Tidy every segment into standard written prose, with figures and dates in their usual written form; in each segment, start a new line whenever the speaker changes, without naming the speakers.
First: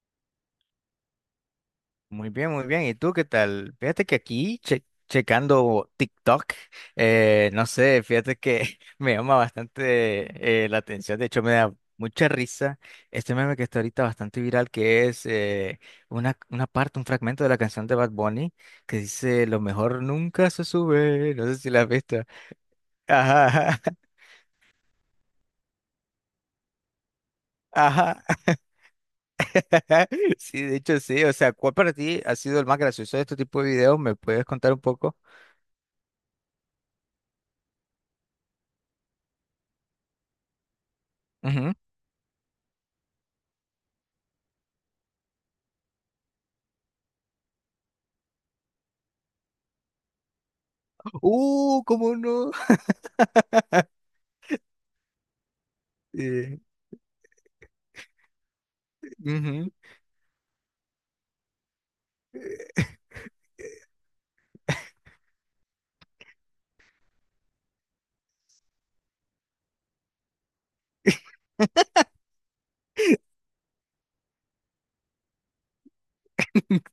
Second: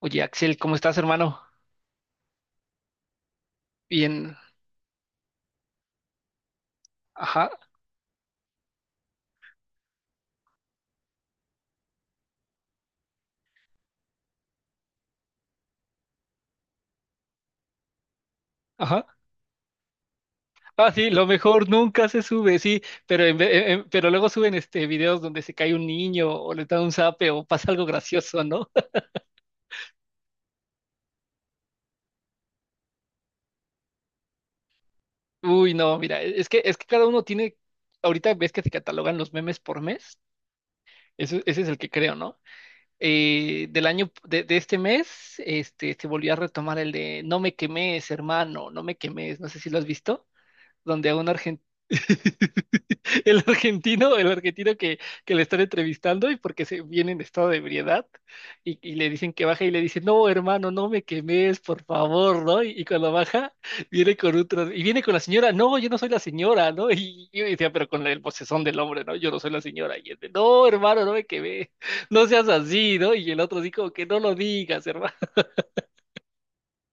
Oye, Axel, ¿cómo estás, hermano?
Muy bien, muy bien. ¿Y tú qué tal? Fíjate que
Bien,
aquí, checando TikTok,
ajá,
no sé, fíjate que me llama bastante la atención. De hecho, me da mucha risa este meme que está ahorita bastante viral, que es una parte, un fragmento de la canción de Bad Bunny que
ajá.
dice, Lo mejor nunca se
Ah, sí, lo
sube. No sé
mejor
si la has
nunca
visto.
se sube, sí, pero, en ve-
Ajá,
en- pero luego suben este videos donde se cae un niño o le da un zape o pasa algo
ajá.
gracioso, ¿no?
Sí, de hecho sí. O sea, ¿cuál para ti ha sido el más gracioso de este tipo de videos? ¿Me puedes contar un poco?
Uy, no, mira, es que cada uno tiene, ahorita ves que se catalogan los memes por mes, ese es el que creo, ¿no? Del año, de este mes, este, se volvió a retomar el de no me quemes, hermano, no me quemes, no sé si lo has visto, donde a un argentino.
¿Cómo no?
El argentino, que le están entrevistando y
Eh,
porque se viene en estado de ebriedad y le dicen que baje y
ujú.
le dice, no, hermano, no me quemes, por favor, ¿no? Y cuando baja, viene con otro y viene con la señora, no, yo no soy la señora, ¿no? Y yo decía, pero con el vocesón del hombre, ¿no? Yo no soy la señora. Y él de, no, hermano, no me quemes, no seas así, ¿no? Y el otro así como que no lo digas, hermano.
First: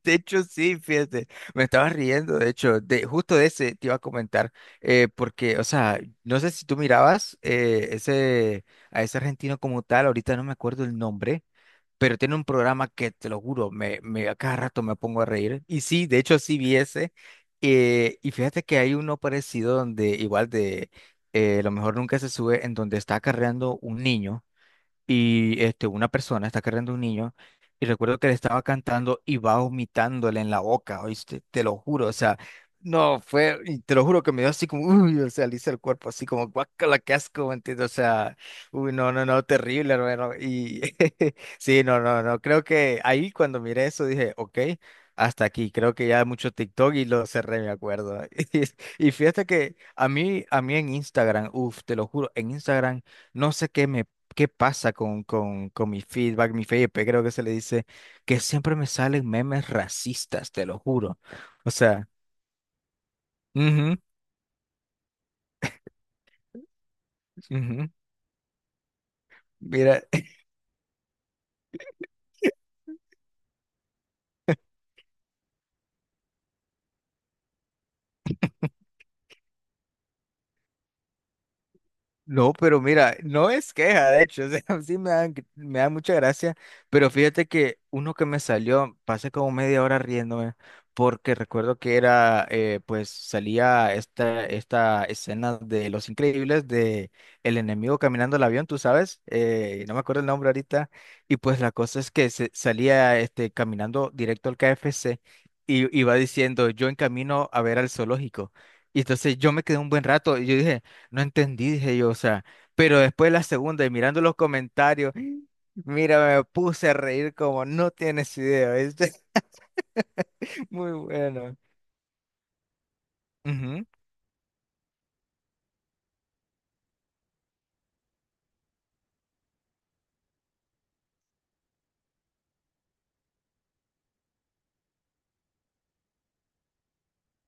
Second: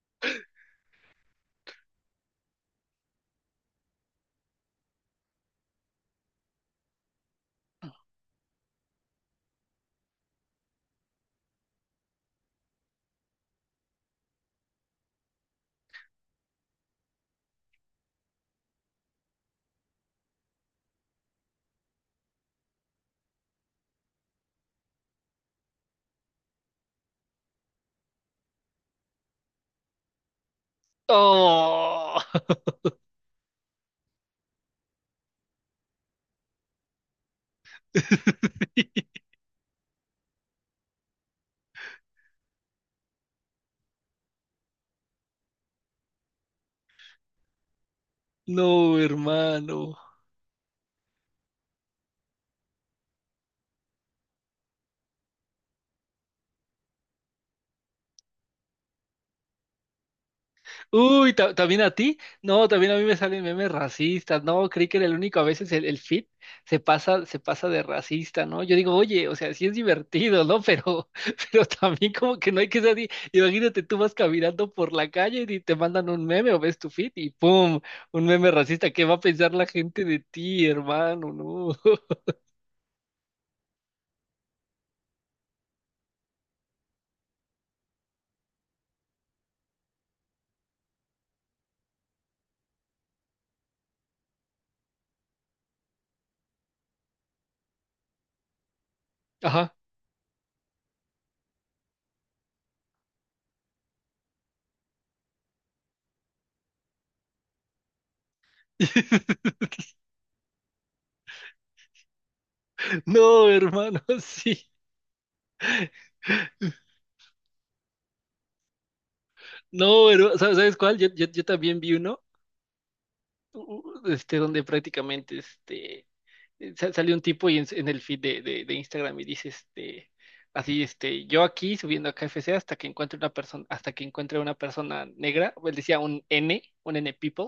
De hecho, sí, fíjate, me estaba riendo, de hecho, de, justo de ese te iba a comentar, porque, o sea, no sé si tú mirabas ese, a ese argentino como tal, ahorita no me acuerdo el nombre, pero tiene un programa que, te lo juro, me, a cada rato me pongo a reír, y sí, de hecho, sí vi ese, y fíjate que hay uno parecido donde, igual de, lo mejor nunca se sube, en donde está acarreando un niño. Y este, una persona está cargando un niño y recuerdo que le estaba cantando y va vomitándole en la boca, ¿oíste? Te lo juro, o
Oh.
sea, no, fue, y te lo juro que me dio así como, uy, o sea, le hice el cuerpo así como, guácala, qué asco, ¿me entiendes? O sea, uy, no, no, no, terrible, hermano, y sí, no, no, no, creo que ahí cuando miré eso dije, ok. Hasta aquí, creo que ya mucho TikTok y lo cerré, me acuerdo.
No,
Y fíjate que
hermano.
a mí en Instagram, uff, te lo juro, en Instagram no sé qué me qué pasa con mi feedback, mi FYP, creo que se le dice, que siempre me salen memes racistas, te lo juro. O
¿También a
sea,
ti? No, también a mí me salen memes
ujú,
racistas. No, creí que era el único. A veces el fit se pasa de
ujú,
racista, ¿no? Yo digo, oye, o sea, sí es
mira.
divertido, ¿no? Pero, pero también como que no hay que ser así. Imagínate, tú vas caminando por la calle y te mandan un meme o ves tu fit y ¡pum! Un meme racista. ¿Qué va a pensar la gente de ti, hermano? No.
No, pero mira, no es queja, de hecho, o sea, sí me dan, me da mucha gracia, pero fíjate que uno que me salió, pasé como media hora riéndome, porque recuerdo que era, pues salía esta escena de Los Increíbles, de el enemigo caminando el avión, tú sabes,
Ajá.
no me acuerdo el nombre ahorita, y pues la cosa es que se, salía este, caminando directo al KFC y iba diciendo, yo en camino a ver al zoológico. Y entonces yo me quedé un buen rato y yo dije, no entendí, dije yo, o sea, pero después la
No,
segunda y
hermano,
mirando los
sí.
comentarios, mira, me puse a reír como no tienes idea, ¿viste?
No, hermano, ¿sabes
Muy
cuál? Yo
bueno.
también vi uno.
Ujú,
Este, donde prácticamente este, salió un tipo y en el feed de Instagram y dice este, así, este, yo aquí subiendo a KFC hasta que encuentre una persona, hasta que encuentre una persona negra, él decía un N people,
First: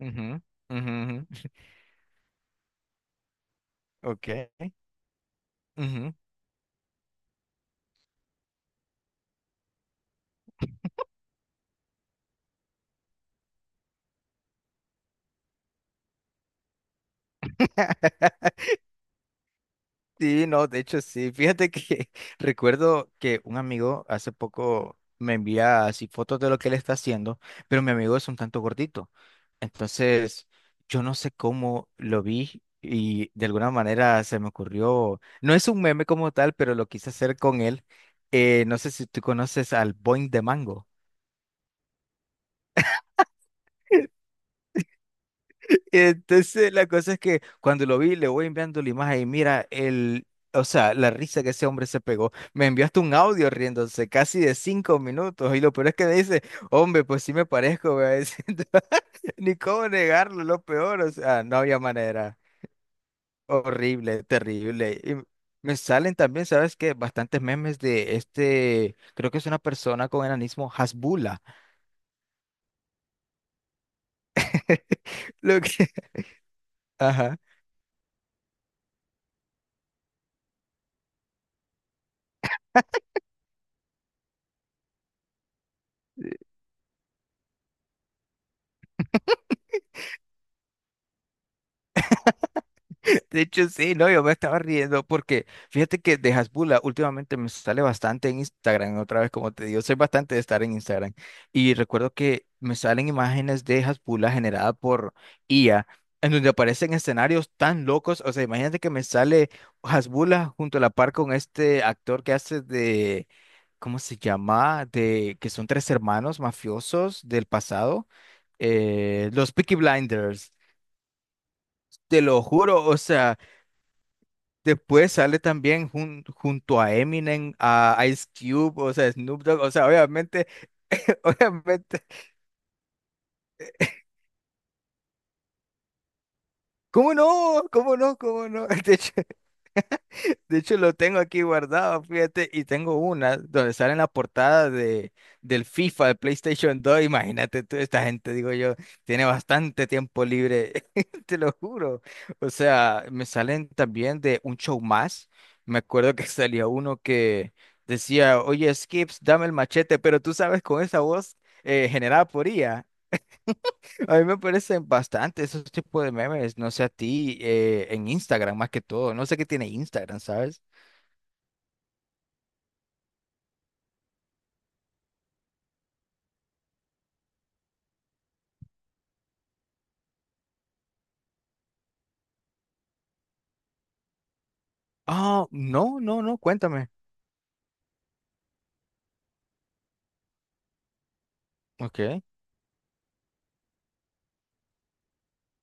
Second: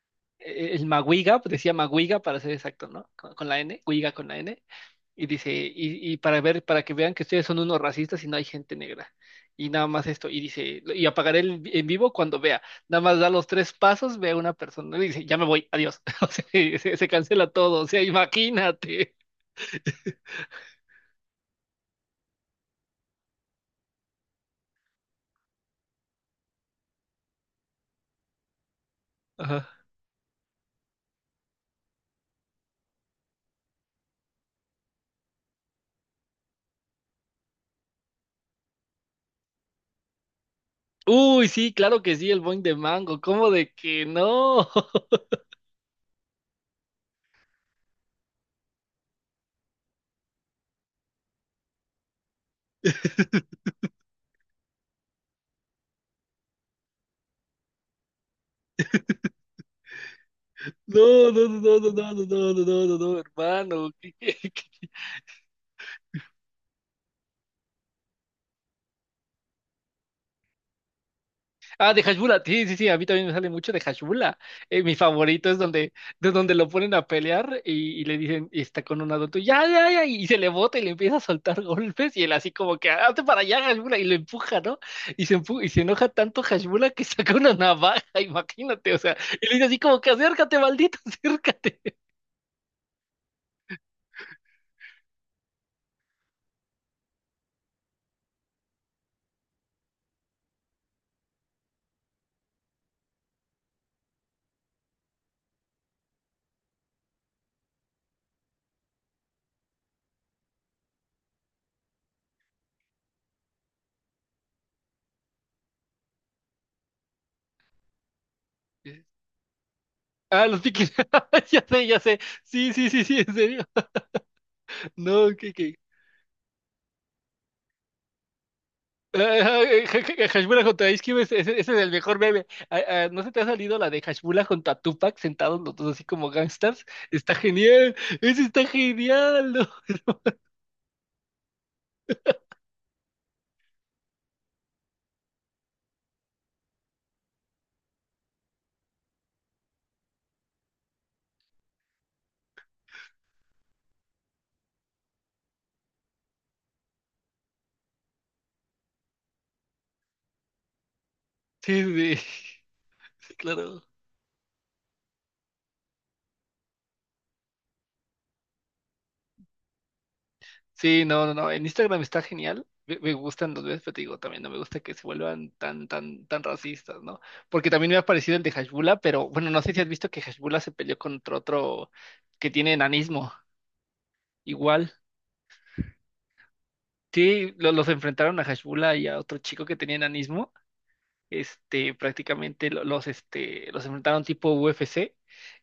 ujú,
el
ujú,
Maguiga,
ujú.
pues decía Maguiga para ser exacto, ¿no? Con la N, Guiga
Ok.
con la N. Y dice,
Ujú.
y para ver, para que vean que ustedes son unos racistas y no hay gente negra. Y nada más esto. Y dice, y apagaré en vivo cuando vea. Nada más da los tres pasos, ve a una persona y dice, ya me voy, adiós. O sea, se cancela todo. O sea, imagínate.
Sí, no, de hecho sí. Fíjate que recuerdo que un amigo hace poco me envía así fotos de lo que él está haciendo, pero mi amigo es un tanto gordito.
Ajá.
Entonces, yo no sé cómo lo vi y de alguna manera se me ocurrió, no es un meme como tal, pero lo quise hacer con él. No sé si tú conoces al Boing de Mango.
Uy, sí, claro que sí, el boing de mango. ¿Cómo de que no?
Entonces, la cosa es que cuando lo vi, le voy enviando la imagen y mira, el, o sea, la risa que ese hombre se pegó. Me envió hasta un audio riéndose casi de 5 minutos. Y lo peor es que me dice, hombre, pues sí me parezco, me va diciendo. Ni cómo negarlo, lo peor, o
No,
sea,
no,
no
no,
había
no, no, no, no, no,
manera.
no, no, no, no, hermano.
Horrible, terrible. Y me salen también, ¿sabes qué? Bastantes memes de este, creo que es una persona con enanismo, Hasbula.
Ah, de Hashbula, sí, sí, sí, a mí también me sale mucho de Hashbula. Mi favorito es
Lo que,
de donde lo ponen a
ajá.
pelear y le dicen, y está con un adulto, ya, ya, ya, y se le bota y le empieza a soltar golpes y él así como que, "Ah, hazte para allá, Hashbula", y lo empuja, ¿no? Y se enoja tanto Hashbula que saca una navaja, imagínate, o sea, y le dice así como que, acércate, maldito, acércate.
De hecho, sí, no, yo me estaba riendo porque fíjate que de Hasbula últimamente me sale bastante en Instagram, otra vez como te digo, soy bastante de estar en Instagram y recuerdo que me salen imágenes de Hasbula generada por IA en donde aparecen escenarios tan locos, o sea, imagínate que me sale Hasbula junto a la par con este actor que hace de, ¿cómo se llama? De que son tres hermanos mafiosos del pasado, los Peaky
Ah,
Blinders,
los piquis, ya sé,
te lo
sí,
juro,
sí,
o
sí, sí, en
sea...
serio.
Después
No,
sale
que
también junto a Eminem, a Ice Cube, o sea,
ah,
Snoop Dogg, o sea, obviamente,
Hashmula contra Ice Cube, ese es el
obviamente.
mejor meme. Ah, ah, ¿no se te ha salido la de Hashmula contra Tupac sentados los dos así como gangsters?
¿Cómo
Está
no?
genial,
¿Cómo no?
ese
¿Cómo
está
no? De hecho,
genial, ¿no?
Lo tengo aquí guardado, fíjate, y tengo una donde sale en la portada de, del FIFA, de PlayStation 2. Imagínate tú, esta gente, digo yo, tiene bastante tiempo libre, te lo juro. O sea, me salen también de un show más. Me acuerdo que salía uno que decía, oye, Skips, dame el machete, pero tú sabes, con esa voz
Sí,
generada
sí,
por IA.
sí, claro.
A mí me parecen bastante esos tipos de memes, no sé a ti, en Instagram más que todo. No sé qué tiene Instagram, ¿sabes?
Sí, no, no, no, en Instagram está genial. Me gustan los memes, pero te digo, también no me gusta que se vuelvan tan racistas, ¿no? Porque también me ha parecido el de Hashmula, pero bueno, no sé si has visto que Hashmula se peleó contra otro que tiene enanismo, igual.
Oh, no, no, no, cuéntame.
Sí, los enfrentaron a Hashbula y a otro chico que tenía enanismo, este,
Ok.
prácticamente los, este, los enfrentaron tipo UFC.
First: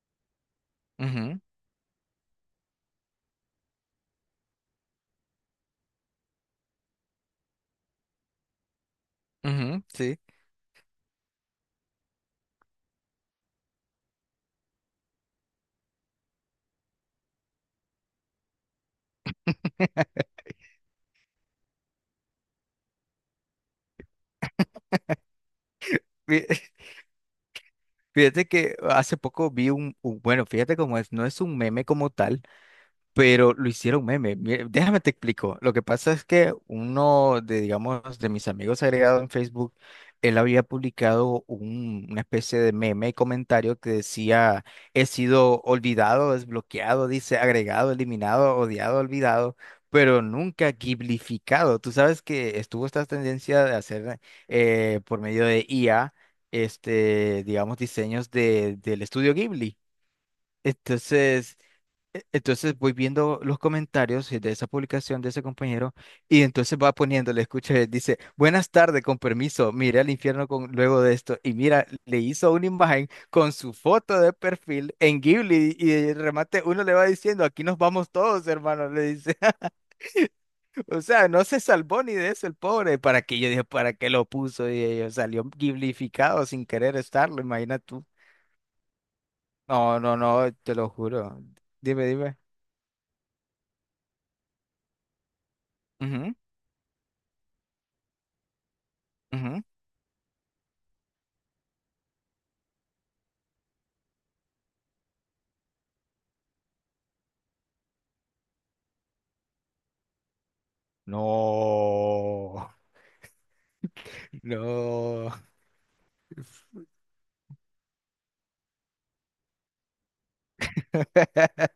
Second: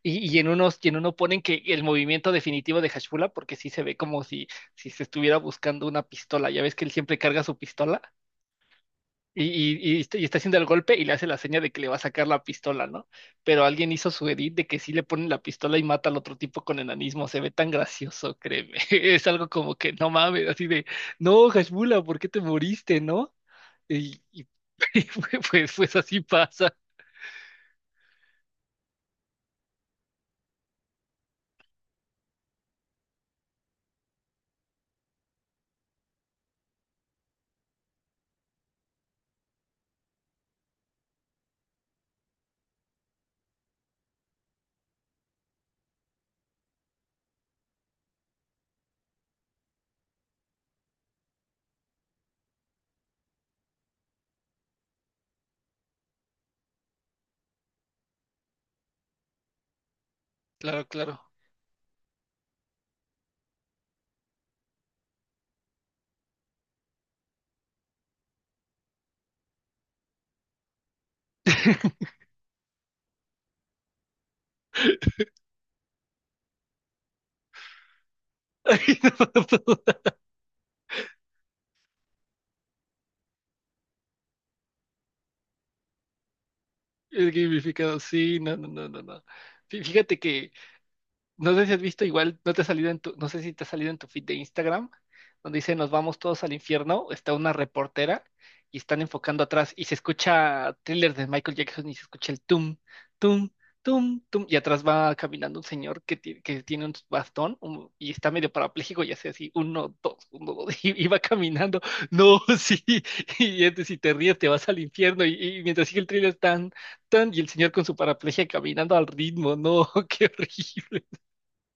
Y en uno
Ujú,
ponen que el movimiento definitivo de Hashbula, porque sí se ve como si, si se estuviera buscando una pistola. Ya ves que él siempre carga su pistola y,
ujú,
y
sí.
está haciendo el golpe y le hace la seña de que le va a sacar la pistola, ¿no? Pero alguien hizo su edit de que sí le ponen la pistola y mata al otro tipo con enanismo. Se ve tan gracioso, créeme. Es algo como que no mames, así de, no, Hashbula, ¿por qué te moriste, no? Y pues, pues así
Fí-
pasa.
Fíjate que hace poco vi un, bueno, fíjate cómo es, no es un meme como tal, pero lo hicieron meme. Mira, déjame te explico. Lo que pasa es que uno de, digamos, de mis amigos agregados en Facebook, él había publicado una especie de meme y comentario que decía, he sido olvidado, desbloqueado, dice, agregado, eliminado, odiado, olvidado, pero nunca giblificado. Tú sabes que estuvo esta tendencia de hacer por medio de IA, este, digamos, diseños de, del estudio Ghibli.
Claro, claro.
Entonces... Entonces voy viendo los comentarios de esa publicación de ese compañero y entonces va poniéndole, escuché, dice, buenas tardes, con permiso, miré al infierno con, luego de esto y mira, le hizo una imagen con su foto de perfil en Ghibli y de remate uno le va diciendo, aquí nos vamos todos, hermano,
Ay,
le
no,
dice,
no, no,
o sea, no se salvó ni de eso el pobre, para qué yo dije, para qué lo puso y salió Ghiblificado sin querer
el
estarlo, imagina
gamificado,
tú.
sí, no, no, no, no, no.
No, no,
Fíjate que
no, te lo juro.
no sé si has visto,
Dime, dime.
igual no te ha salido en tu, no sé si te ha salido en tu feed de Instagram, donde dice nos vamos
Ujú,
todos al infierno, está una reportera y están enfocando
ujú.
atrás y se escucha thriller de Michael Jackson y se escucha el tum, tum, tum, tum, y atrás va caminando un señor que, que tiene un bastón y está medio parapléjico y hace así, uno, dos, uno, dos, y va caminando. No,
No,
sí, y este, si te ríes te vas al infierno
no.
y mientras sigue el thriller tan, tan, y el señor con su paraplegia caminando al ritmo, no, qué horrible.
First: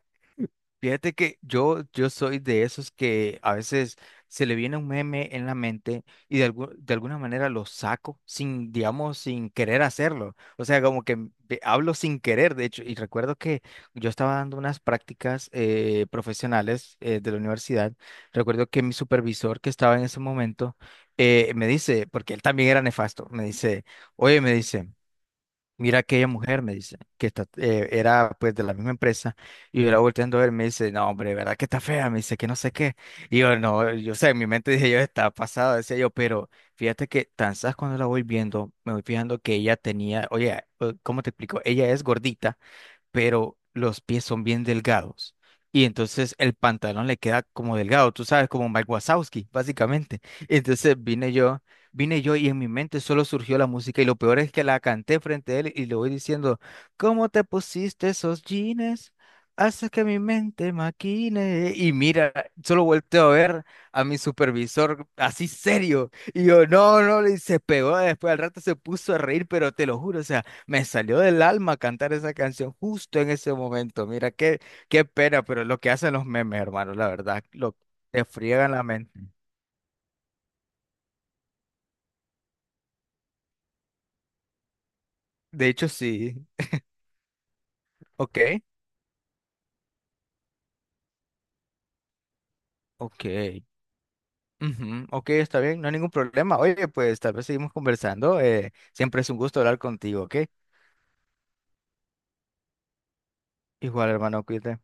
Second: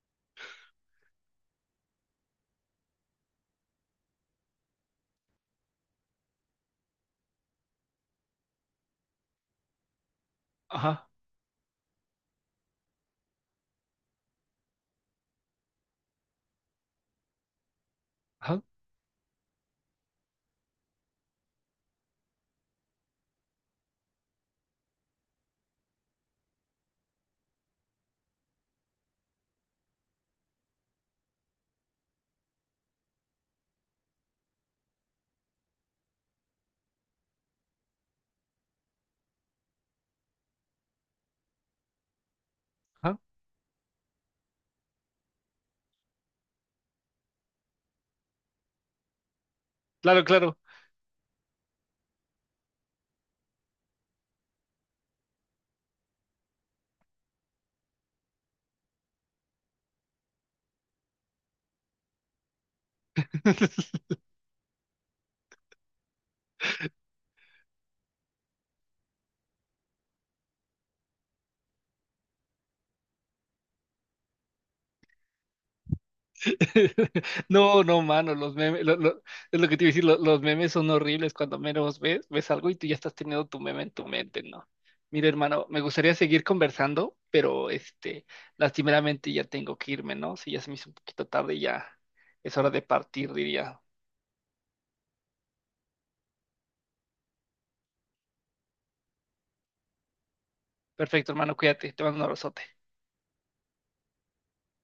Fíjate que yo soy de esos que a veces se le viene un meme en la mente y de, de alguna manera lo saco sin, digamos, sin querer hacerlo. O sea, como
Ajá,
que hablo sin querer, de hecho. Y recuerdo que yo estaba dando unas prácticas profesionales de la universidad.
ajá,
Recuerdo que mi supervisor que estaba en ese momento me dice, porque él también era nefasto, me dice, oye, me dice. Mira aquella mujer, me dice, que está, era pues de la misma empresa, y yo la volteando a ver, me dice, no, hombre, ¿verdad que está fea? Me dice que no sé qué. Y yo, no, yo sé, en mi mente dije, yo está pasada, decía yo, pero fíjate que tan sabes cuando la voy viendo, me voy fijando que ella tenía, oye, ¿cómo te explico? Ella es gordita,
ajá.
pero los pies son bien delgados. Y entonces el pantalón le queda como delgado, tú sabes, como Mike Wazowski, básicamente.
Claro, claro.
Entonces vine yo, vine yo, y en mi mente solo surgió la música y lo peor es que la canté frente a él y le voy diciendo, ¿cómo te pusiste esos jeans? Hace que mi mente maquine. Y mira, solo volteo a ver a mi supervisor así serio. Y yo, no, no, le se pegó. Después al rato se puso a reír, pero te lo juro, o sea, me salió del alma cantar esa canción justo en ese momento. Mira, qué pena, pero es lo que hacen los memes, hermano, la verdad, lo
No, no,
te
mano, los
friegan
memes,
la mente.
es lo que te iba a decir, los memes son horribles cuando menos ves, ves algo y tú ya estás teniendo tu meme en tu mente, ¿no? Mira, hermano,
De
me
hecho,
gustaría seguir
sí.
conversando, pero este,
Ok,
lastimeramente ya tengo que irme, ¿no? Si ya se me hizo un poquito tarde, y ya es hora de
ok.
partir, diría.
Ujú, ok, está bien, no hay ningún problema. Oye, pues tal vez seguimos conversando. Siempre es un gusto hablar contigo, ¿ok?
Perfecto, hermano, cuídate, te mando un abrazote.
Igual, hermano, cuídate.